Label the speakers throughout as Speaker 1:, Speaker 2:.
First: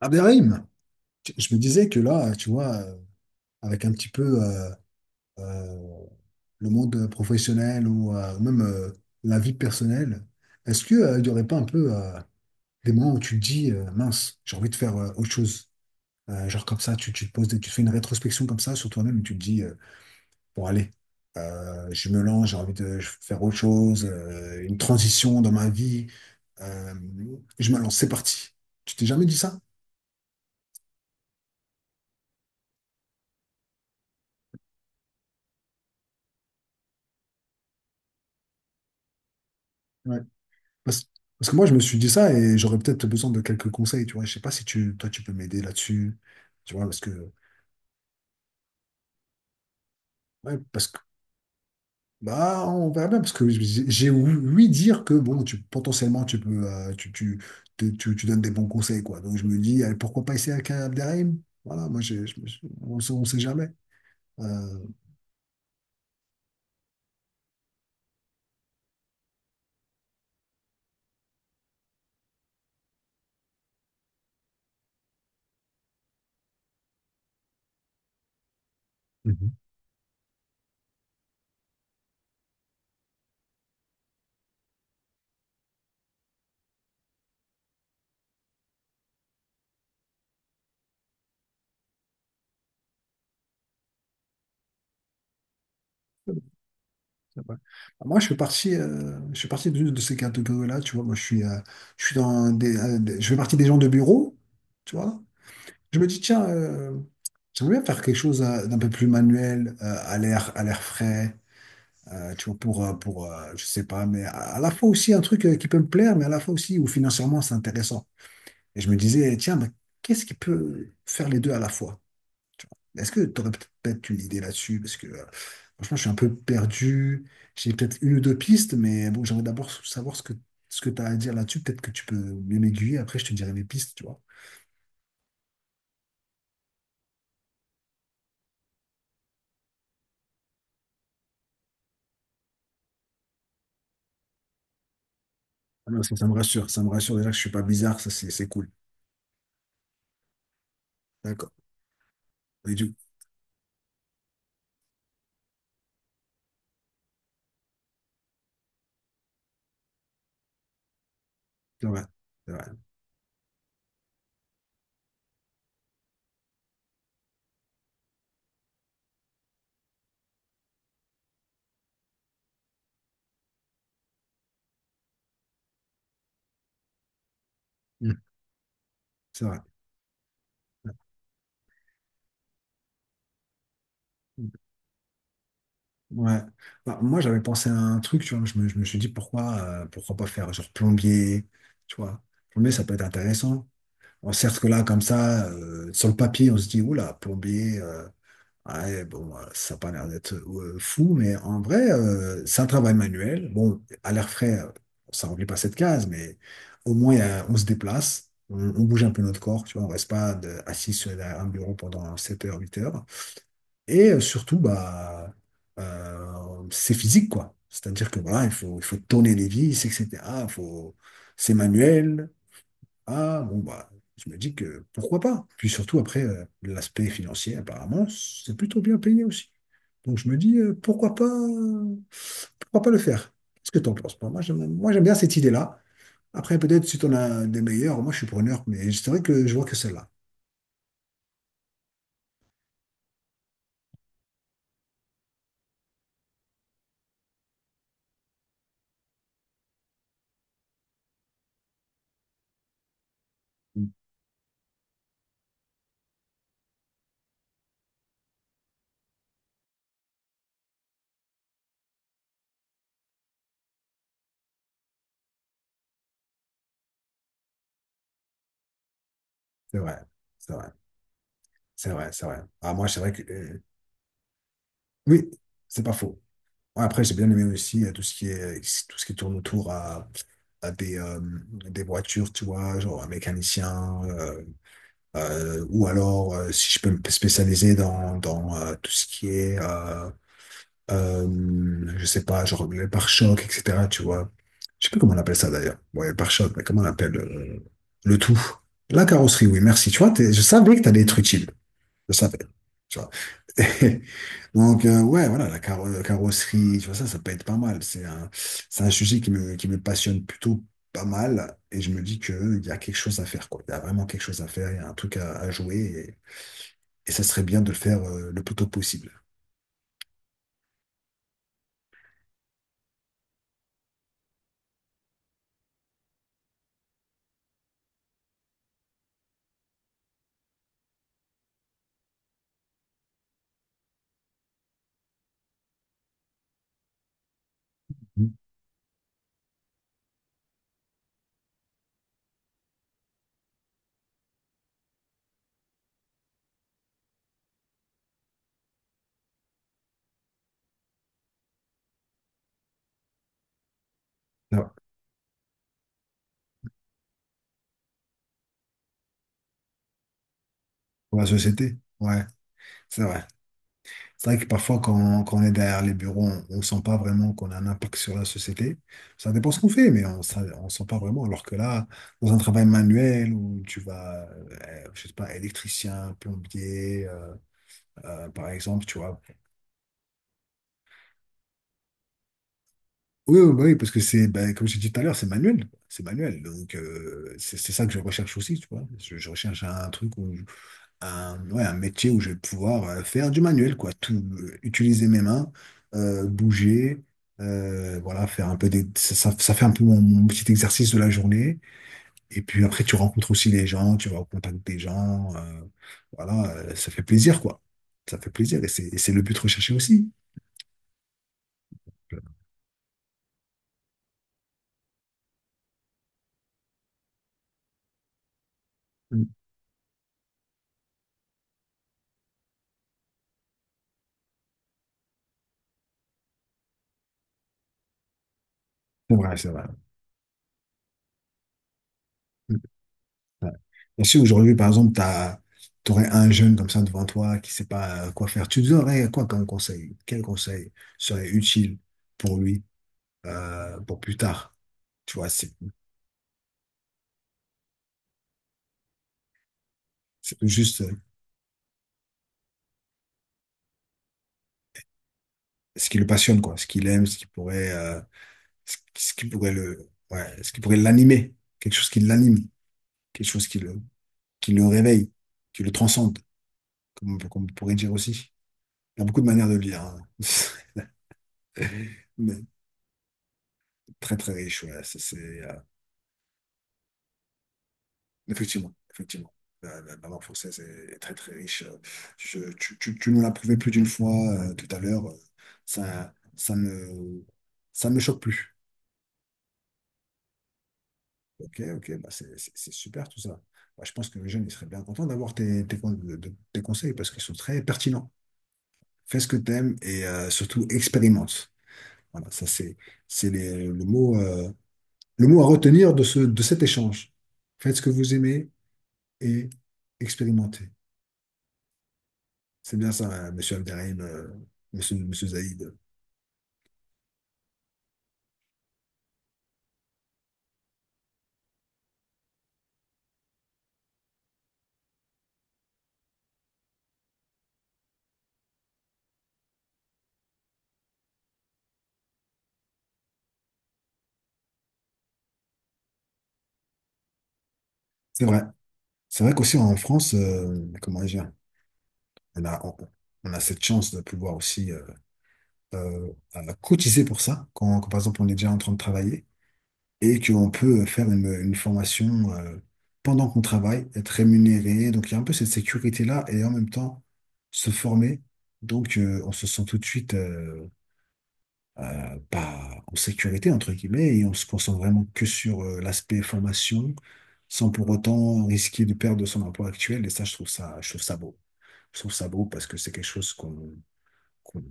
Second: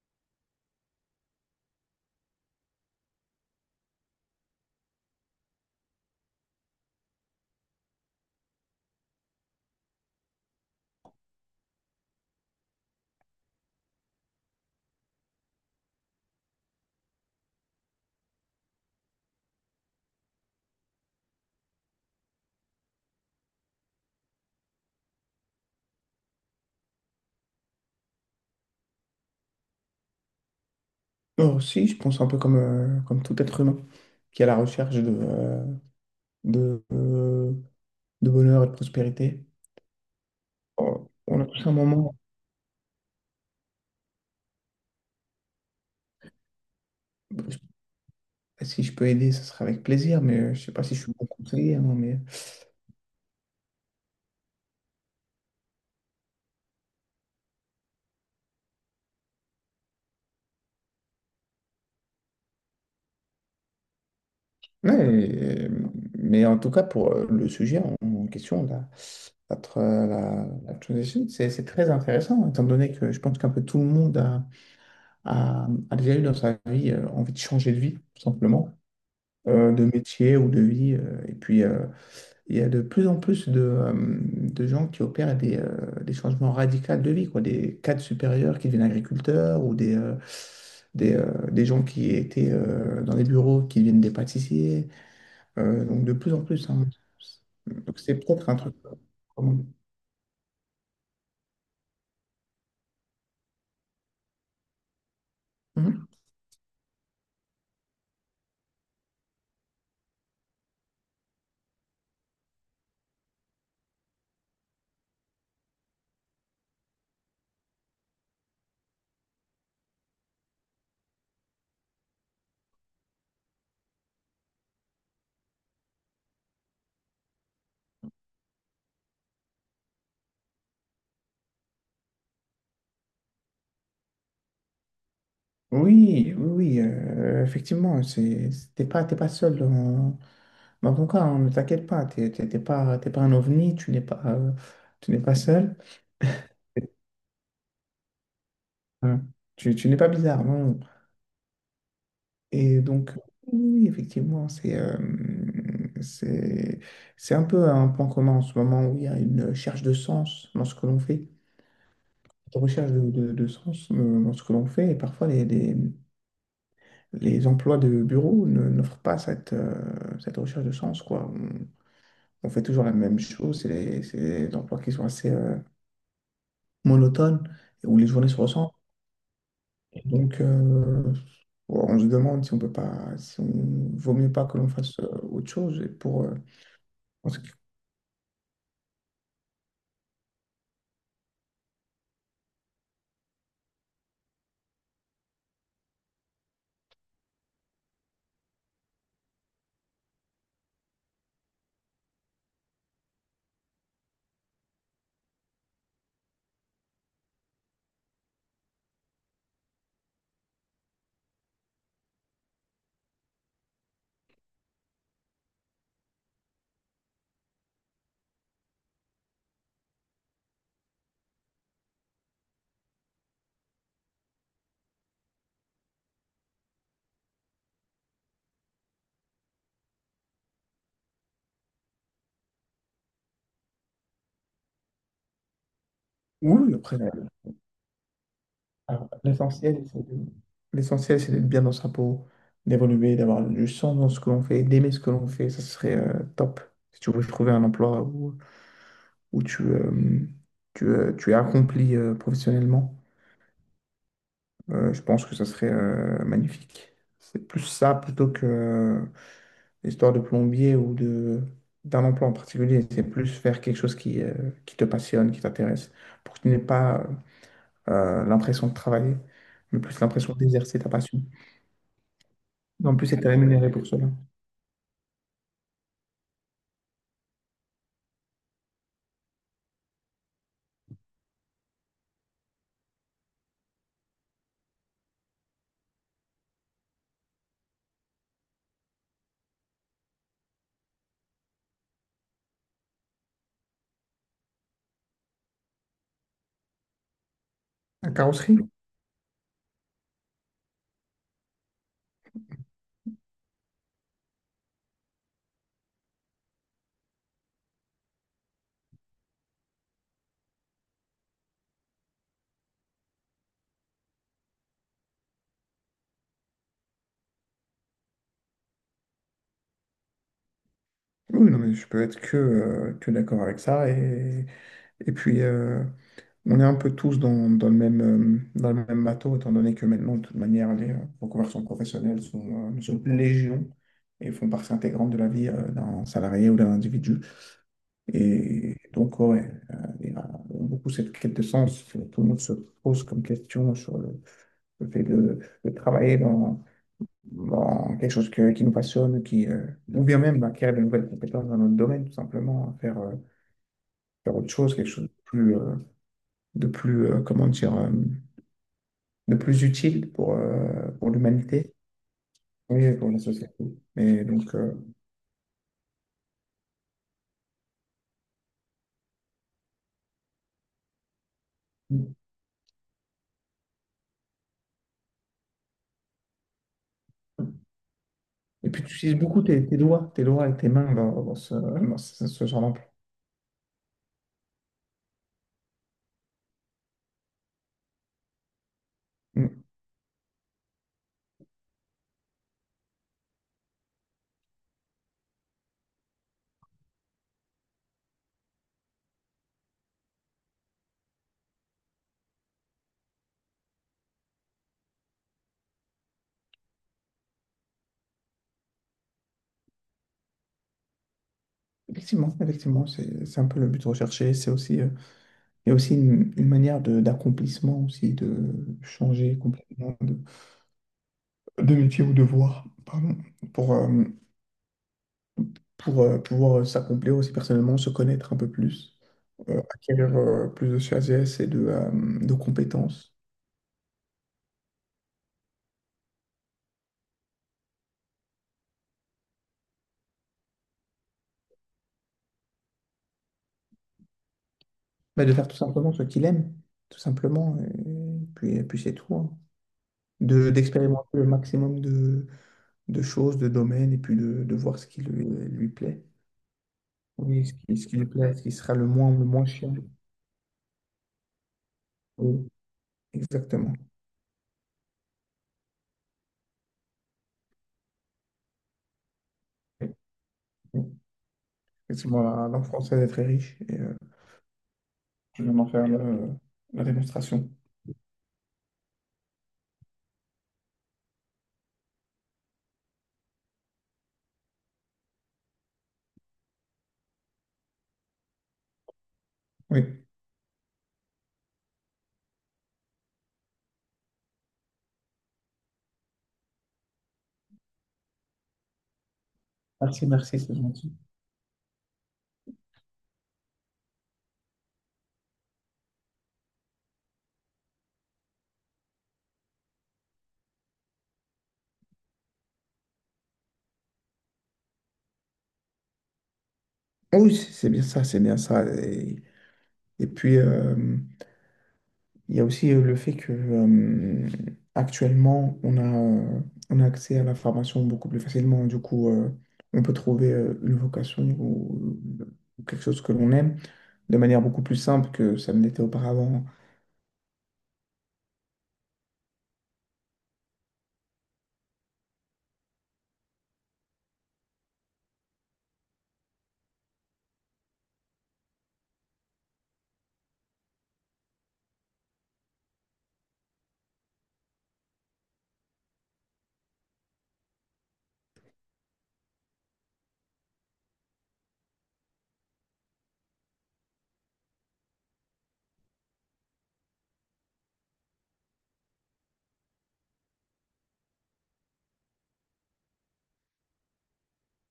Speaker 1: Abderrahim, je me disais que là, tu vois, avec un petit peu euh, le monde professionnel ou même la vie personnelle, est-ce que il n'y aurait pas un peu des moments où tu te dis, mince, j'ai envie de faire autre chose? Genre comme ça, tu te poses, tu fais une rétrospection comme ça sur toi-même et tu te dis, pour aller. Je me lance, j'ai envie de faire autre chose, une transition dans ma vie. Euh, je me lance, c'est parti. Tu t'es jamais dit ça?
Speaker 2: Non, si, je pense un peu comme, comme tout être humain qui est à la recherche de, euh, de bonheur et de prospérité.
Speaker 1: Ouais.
Speaker 2: On
Speaker 1: Parce,
Speaker 2: on a
Speaker 1: parce que moi,
Speaker 2: tous un
Speaker 1: je me suis dit
Speaker 2: moment,
Speaker 1: ça et j'aurais peut-être besoin de quelques conseils, tu vois. Je sais pas si toi, tu peux m'aider là-dessus, tu vois, parce que,
Speaker 2: je- si je peux aider, ce sera avec plaisir, mais
Speaker 1: ouais,
Speaker 2: je sais pas
Speaker 1: parce
Speaker 2: si je suis bon conseiller, hein, mais...
Speaker 1: bah, on verra bien, parce que j'ai ouï dire que bon, tu, potentiellement, tu peux, tu donnes des bons conseils, quoi. Donc, je me dis, allez, pourquoi pas essayer avec un Abderrahim? Voilà, moi, on ne sait, on sait jamais. Euh,
Speaker 2: Ouais, mais en tout cas, pour le sujet en question, la transition, c'est très intéressant, étant donné que je pense qu'un peu tout le monde a déjà eu dans sa vie envie de changer de vie, tout simplement,
Speaker 1: Mhm.
Speaker 2: de métier ou de vie. Et puis, il y a de plus en plus de gens qui opèrent des changements radicaux de vie, quoi. Des cadres supérieurs qui deviennent agriculteurs ou des gens qui étaient dans les bureaux qui deviennent des pâtissiers. Donc de plus en plus, hein.
Speaker 1: C'est vrai.
Speaker 2: Donc
Speaker 1: Bah,
Speaker 2: c'est
Speaker 1: moi,
Speaker 2: peut-être un truc.
Speaker 1: je fais partie de ces catégories-là, tu vois. Moi, je suis, je fais partie des gens de bureau, tu vois. Je me
Speaker 2: Mhm.
Speaker 1: dis, tiens, j'aimerais bien faire quelque chose d'un peu plus manuel, à l'air frais. Tu vois, pour je sais pas, à la fois aussi un truc qui peut me plaire, mais à la fois aussi où financièrement c'est intéressant. Et je me disais, tiens, mais qu'est-ce qui peut faire les deux à la fois? Est-ce que tu aurais peut-être une idée là-dessus? Parce que franchement, je suis un peu perdu. J'ai peut-être une ou deux pistes, mais bon, j'aimerais d'abord savoir ce que tu as à dire là-dessus. Peut-être que tu peux mieux m'aiguiller. Après, je te dirai mes pistes, tu vois.
Speaker 2: Oui, oui, oui, effectivement, c'est, t'es pas seul dans, dans ton cas, hein, ne t'inquiète pas, t'es pas un ovni, tu n'es pas seul.
Speaker 1: Ah non, ça me rassure. Ça me rassure déjà que je suis pas bizarre. Ça, c'est cool.
Speaker 2: Euh, tu n'es pas bizarre, non.
Speaker 1: D'accord. Et
Speaker 2: Et
Speaker 1: du
Speaker 2: donc, oui, effectivement, c'est c'est un peu un point commun en ce moment où il y a une recherche de sens dans ce que l'on fait,
Speaker 1: c'est vrai. C'est
Speaker 2: une
Speaker 1: vrai.
Speaker 2: recherche de sens dans ce que l'on fait. Et parfois, les emplois de bureau n'offrent pas cette, cette recherche de sens, quoi. On fait toujours la même chose, c'est les, c'est des emplois qui sont assez monotones, où les
Speaker 1: Mm.
Speaker 2: journées se ressemblent.
Speaker 1: C'est vrai.
Speaker 2: Et donc, on se demande si on peut pas, si on vaut mieux pas que l'on fasse autre chose. Et pour, euh...
Speaker 1: Ouais. Bah, moi, j'avais pensé à un truc, tu vois. Je me suis dit pourquoi pas faire genre plombier, tu vois. Plombier, ça peut être intéressant. On certes que là, comme ça, sur le papier, on se dit, oula, plombier, ouais, bon, ça n'a pas l'air d'être fou, mais en vrai, c'est un travail manuel. Bon, à l'air frais, ça remplit pas cette case, mais au moins, on se déplace, on bouge un peu notre corps, tu vois. On reste pas assis sur un bureau pendant 7 heures, 8 heures. Et surtout, bah, c'est physique, quoi. C'est-à-dire que voilà, il faut tourner les vis, etc. Il faut... C'est manuel. Ah, bon, bah, je me dis que pourquoi pas. Puis surtout, après, l'aspect financier, apparemment, c'est plutôt bien payé aussi. Donc je me dis, pourquoi pas le faire? Qu'est-ce que tu en penses? Moi, j'aime bien cette idée-là.
Speaker 2: Oui,
Speaker 1: Après,
Speaker 2: oui,
Speaker 1: peut-être
Speaker 2: après,
Speaker 1: si tu en as des meilleurs, moi, je suis preneur, mais
Speaker 2: alors,
Speaker 1: c'est vrai que je vois que celle-là.
Speaker 2: l'essentiel, c'est d'être bien dans sa peau, d'évoluer, d'avoir du sens dans ce que l'on fait, d'aimer ce que l'on fait, ça serait top. Si tu veux trouver un emploi où, où tu es accompli professionnellement,
Speaker 1: Mmh.
Speaker 2: je pense que ça serait magnifique. C'est plus ça plutôt que l'histoire de plombier ou de, d'un emploi en particulier. C'est plus faire quelque chose qui te passionne, qui t'intéresse, pour que tu n'aies pas l'impression de travailler,
Speaker 1: C'est
Speaker 2: mais plus
Speaker 1: vrai,
Speaker 2: l'impression
Speaker 1: c'est vrai,
Speaker 2: d'exercer ta passion.
Speaker 1: c'est vrai. Ah,
Speaker 2: Et
Speaker 1: moi,
Speaker 2: en
Speaker 1: c'est vrai
Speaker 2: plus,
Speaker 1: que
Speaker 2: être
Speaker 1: euh,
Speaker 2: rémunéré pour cela.
Speaker 1: oui, c'est pas faux. Après, j'ai bien aimé aussi tout ce qui tourne autour à des voitures, tu vois, genre un mécanicien, ou alors si je peux me spécialiser dans tout ce qui est, je sais pas, genre les pare-chocs, etc., tu vois. Je sais plus comment on appelle ça d'ailleurs. Ouais, les pare-chocs, mais comment on appelle
Speaker 2: La
Speaker 1: le tout?
Speaker 2: carrosserie?
Speaker 1: La carrosserie, oui, merci. Tu vois, je savais que t'allais être utile. Je savais. Tu vois. Donc, ouais, voilà, la carrosserie, tu vois, ça peut être pas mal. C'est un sujet qui me passionne plutôt pas mal. Et je me dis qu'il y a quelque chose à faire, quoi. Il y a vraiment quelque chose à faire, il y a un truc à jouer. Et ça serait bien de le faire le plus tôt possible.
Speaker 2: Oui, non, mais je peux être que d'accord avec ça. Et puis, on est un peu tous dans, dans le même bateau, étant donné que maintenant, de toute manière, les reconversions professionnelles sont, sont légion et font partie intégrante de la vie d'un salarié ou d'un individu.
Speaker 1: Mhm.
Speaker 2: Et donc, ouais, il y a beaucoup cette quête de sens. Que Tout le monde se pose comme question sur le fait de travailler dans bon, qui nous passionne, qui, euh... Ou bien même bah, acquérir de nouvelles compétences dans notre domaine, tout simplement, faire, faire autre
Speaker 1: Ah,
Speaker 2: chose, quelque chose de plus, comment dire, de plus utile pour
Speaker 1: pour la
Speaker 2: l'humanité,
Speaker 1: société, ouais,
Speaker 2: oui,
Speaker 1: c'est
Speaker 2: pour la
Speaker 1: vrai.
Speaker 2: société. Mais
Speaker 1: C'est vrai que
Speaker 2: donc, euh...
Speaker 1: parfois, quand on est derrière les bureaux, on ne sent pas vraiment qu'on a un impact sur la société. Ça dépend ce qu'on fait, mais on ne sent pas vraiment. Alors que là, dans un travail manuel où tu vas, je sais pas, électricien, plombier, par
Speaker 2: Et puis,
Speaker 1: exemple,
Speaker 2: tu
Speaker 1: tu
Speaker 2: utilises
Speaker 1: vois.
Speaker 2: beaucoup tes, tes doigts et tes mains dans, dans ce, ce genre d'emploi.
Speaker 1: Oui, oui, bah oui, parce que c'est, bah, comme j'ai dit tout à l'heure, c'est manuel. C'est manuel. Donc, c'est ça que je recherche aussi, tu vois. Je recherche
Speaker 2: Mm.
Speaker 1: un truc où ouais, un métier où je vais pouvoir faire du manuel, quoi. Tout, utiliser mes mains, bouger, voilà, faire un peu ça fait un peu mon petit exercice de la journée. Et puis après, tu rencontres aussi les gens, tu vas au contact des gens, voilà, ça fait plaisir, quoi. Ça fait plaisir et c'est le but recherché aussi.
Speaker 2: Effectivement, effectivement, c'est un peu le but recherché. C'est aussi, il y a aussi une manière de, d'accomplissement aussi, de
Speaker 1: Mm.
Speaker 2: changer complètement de métier ou devoir, pardon, pour, euh, pour pouvoir s'accomplir aussi personnellement, se connaître un peu plus,
Speaker 1: C'est vrai, c'est vrai.
Speaker 2: acquérir plus de sagesse et de compétences.
Speaker 1: Ouais. Bien sûr, aujourd'hui, par exemple, t'aurais un jeune comme ça devant toi qui sait pas quoi faire. Tu lui donnerais quoi comme conseil? Quel conseil serait utile pour lui, pour plus tard? Tu
Speaker 2: Bah,
Speaker 1: vois,
Speaker 2: de faire
Speaker 1: c'est
Speaker 2: tout simplement ce qu'il aime, tout simplement, et puis c'est tout, hein.
Speaker 1: c'est
Speaker 2: De,
Speaker 1: juste euh,
Speaker 2: d'expérimenter le maximum de choses, de domaines, et puis de voir ce qui lui, lui
Speaker 1: ce qui
Speaker 2: plaît.
Speaker 1: le passionne, quoi, ce qu'il aime,
Speaker 2: Oui, ce qui lui plaît, ce qui sera
Speaker 1: ce
Speaker 2: le
Speaker 1: qui
Speaker 2: moins
Speaker 1: pourrait
Speaker 2: chiant.
Speaker 1: ouais, ce qui pourrait l'animer, quelque chose qui
Speaker 2: Oui,
Speaker 1: l'anime, quelque chose qui
Speaker 2: exactement.
Speaker 1: qui le réveille, qui le transcende, comme on pourrait dire aussi. Il y a beaucoup de manières de lire, hein.
Speaker 2: Oui, effectivement,
Speaker 1: Mais
Speaker 2: la langue française est très riche.
Speaker 1: très très riche, ouais.
Speaker 2: Je viens d'en faire la démonstration.
Speaker 1: Effectivement, effectivement. La langue française est très très riche. Tu nous l'as prouvé plus d'une fois tout à l'heure. Ça, ça ne, ça ne me choque plus.
Speaker 2: Oui.
Speaker 1: Ok, ok, bah c'est super tout ça. Bah, je pense que les jeunes, ils seraient bien contents d'avoir tes conseils parce qu'ils sont très pertinents. Fais ce que tu aimes et
Speaker 2: Merci, merci, c'est
Speaker 1: surtout
Speaker 2: gentil.
Speaker 1: expérimente. Voilà, ça c'est les- le mot à retenir de cet échange. Faites ce que vous aimez et expérimentez. C'est bien ça, monsieur Abderrahim, monsieur Zaïd.
Speaker 2: Ah oui, c'est bien ça, c'est bien ça. Et puis, il y a aussi le fait que actuellement, on a accès à l'information beaucoup plus facilement. Du coup, on peut trouver une vocation ou quelque chose que l'on aime de manière beaucoup plus simple que ça ne l'était auparavant.
Speaker 1: C'est vrai. C'est vrai qu'aussi en France, comment dire, on a, on, on a cette chance de pouvoir aussi cotiser pour ça, par exemple on est déjà en train de travailler et qu'on peut faire une formation pendant qu'on travaille, être rémunéré. Donc il y a un peu cette sécurité-là et en même temps se former. Donc on se sent tout de suite pas en sécurité, entre guillemets, et on se concentre vraiment que sur l'aspect formation, sans pour autant risquer de perdre son emploi actuel. Et ça, je trouve ça beau. Je trouve ça beau parce que c'est quelque chose qu'on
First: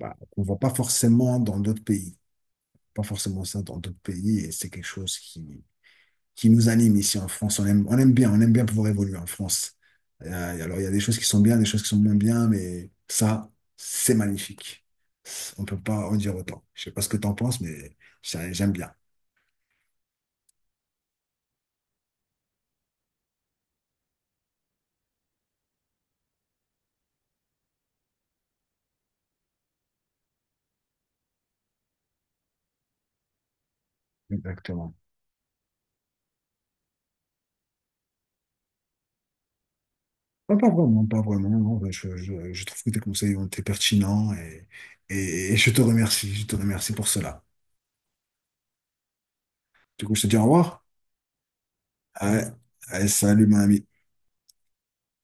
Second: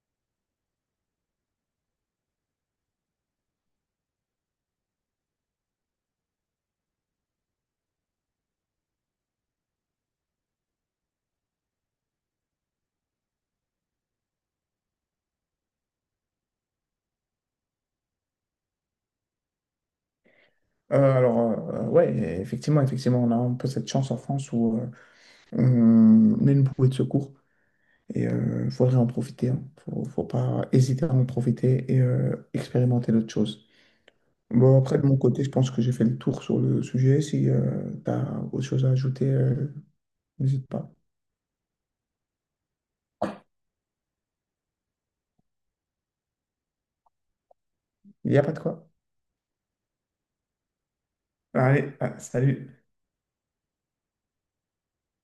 Speaker 1: bah, qu'on voit pas forcément dans d'autres pays. Pas forcément ça dans d'autres pays, et c'est quelque chose qui nous anime ici en France. On aime bien pouvoir évoluer en France. Euh, alors, il y a des choses qui sont bien, des choses qui sont moins bien, mais ça, c'est magnifique. On peut pas en dire autant. Je sais pas ce que tu en penses, mais ça, j'aime bien.
Speaker 2: Alors, ouais, effectivement, effectivement, on a un peu cette chance en France où on on est une bouée de secours. Et il faudrait en profiter, hein. Faut, faut pas hésiter à en profiter et expérimenter d'autres choses. Bon,
Speaker 1: Exactement.
Speaker 2: après, de mon côté, je pense que j'ai fait le tour sur le sujet. Si tu as autre chose à ajouter, n'hésite
Speaker 1: Pas
Speaker 2: pas.
Speaker 1: vraiment, pas vraiment. Non. Enfin, je trouve que tes conseils ont été pertinents et je te remercie. Je te remercie pour cela.
Speaker 2: Il n'y a pas de quoi.
Speaker 1: Du coup, je te dis au revoir.
Speaker 2: Allez, ah,
Speaker 1: Ah,
Speaker 2: salut.
Speaker 1: ah, salut, mon ami.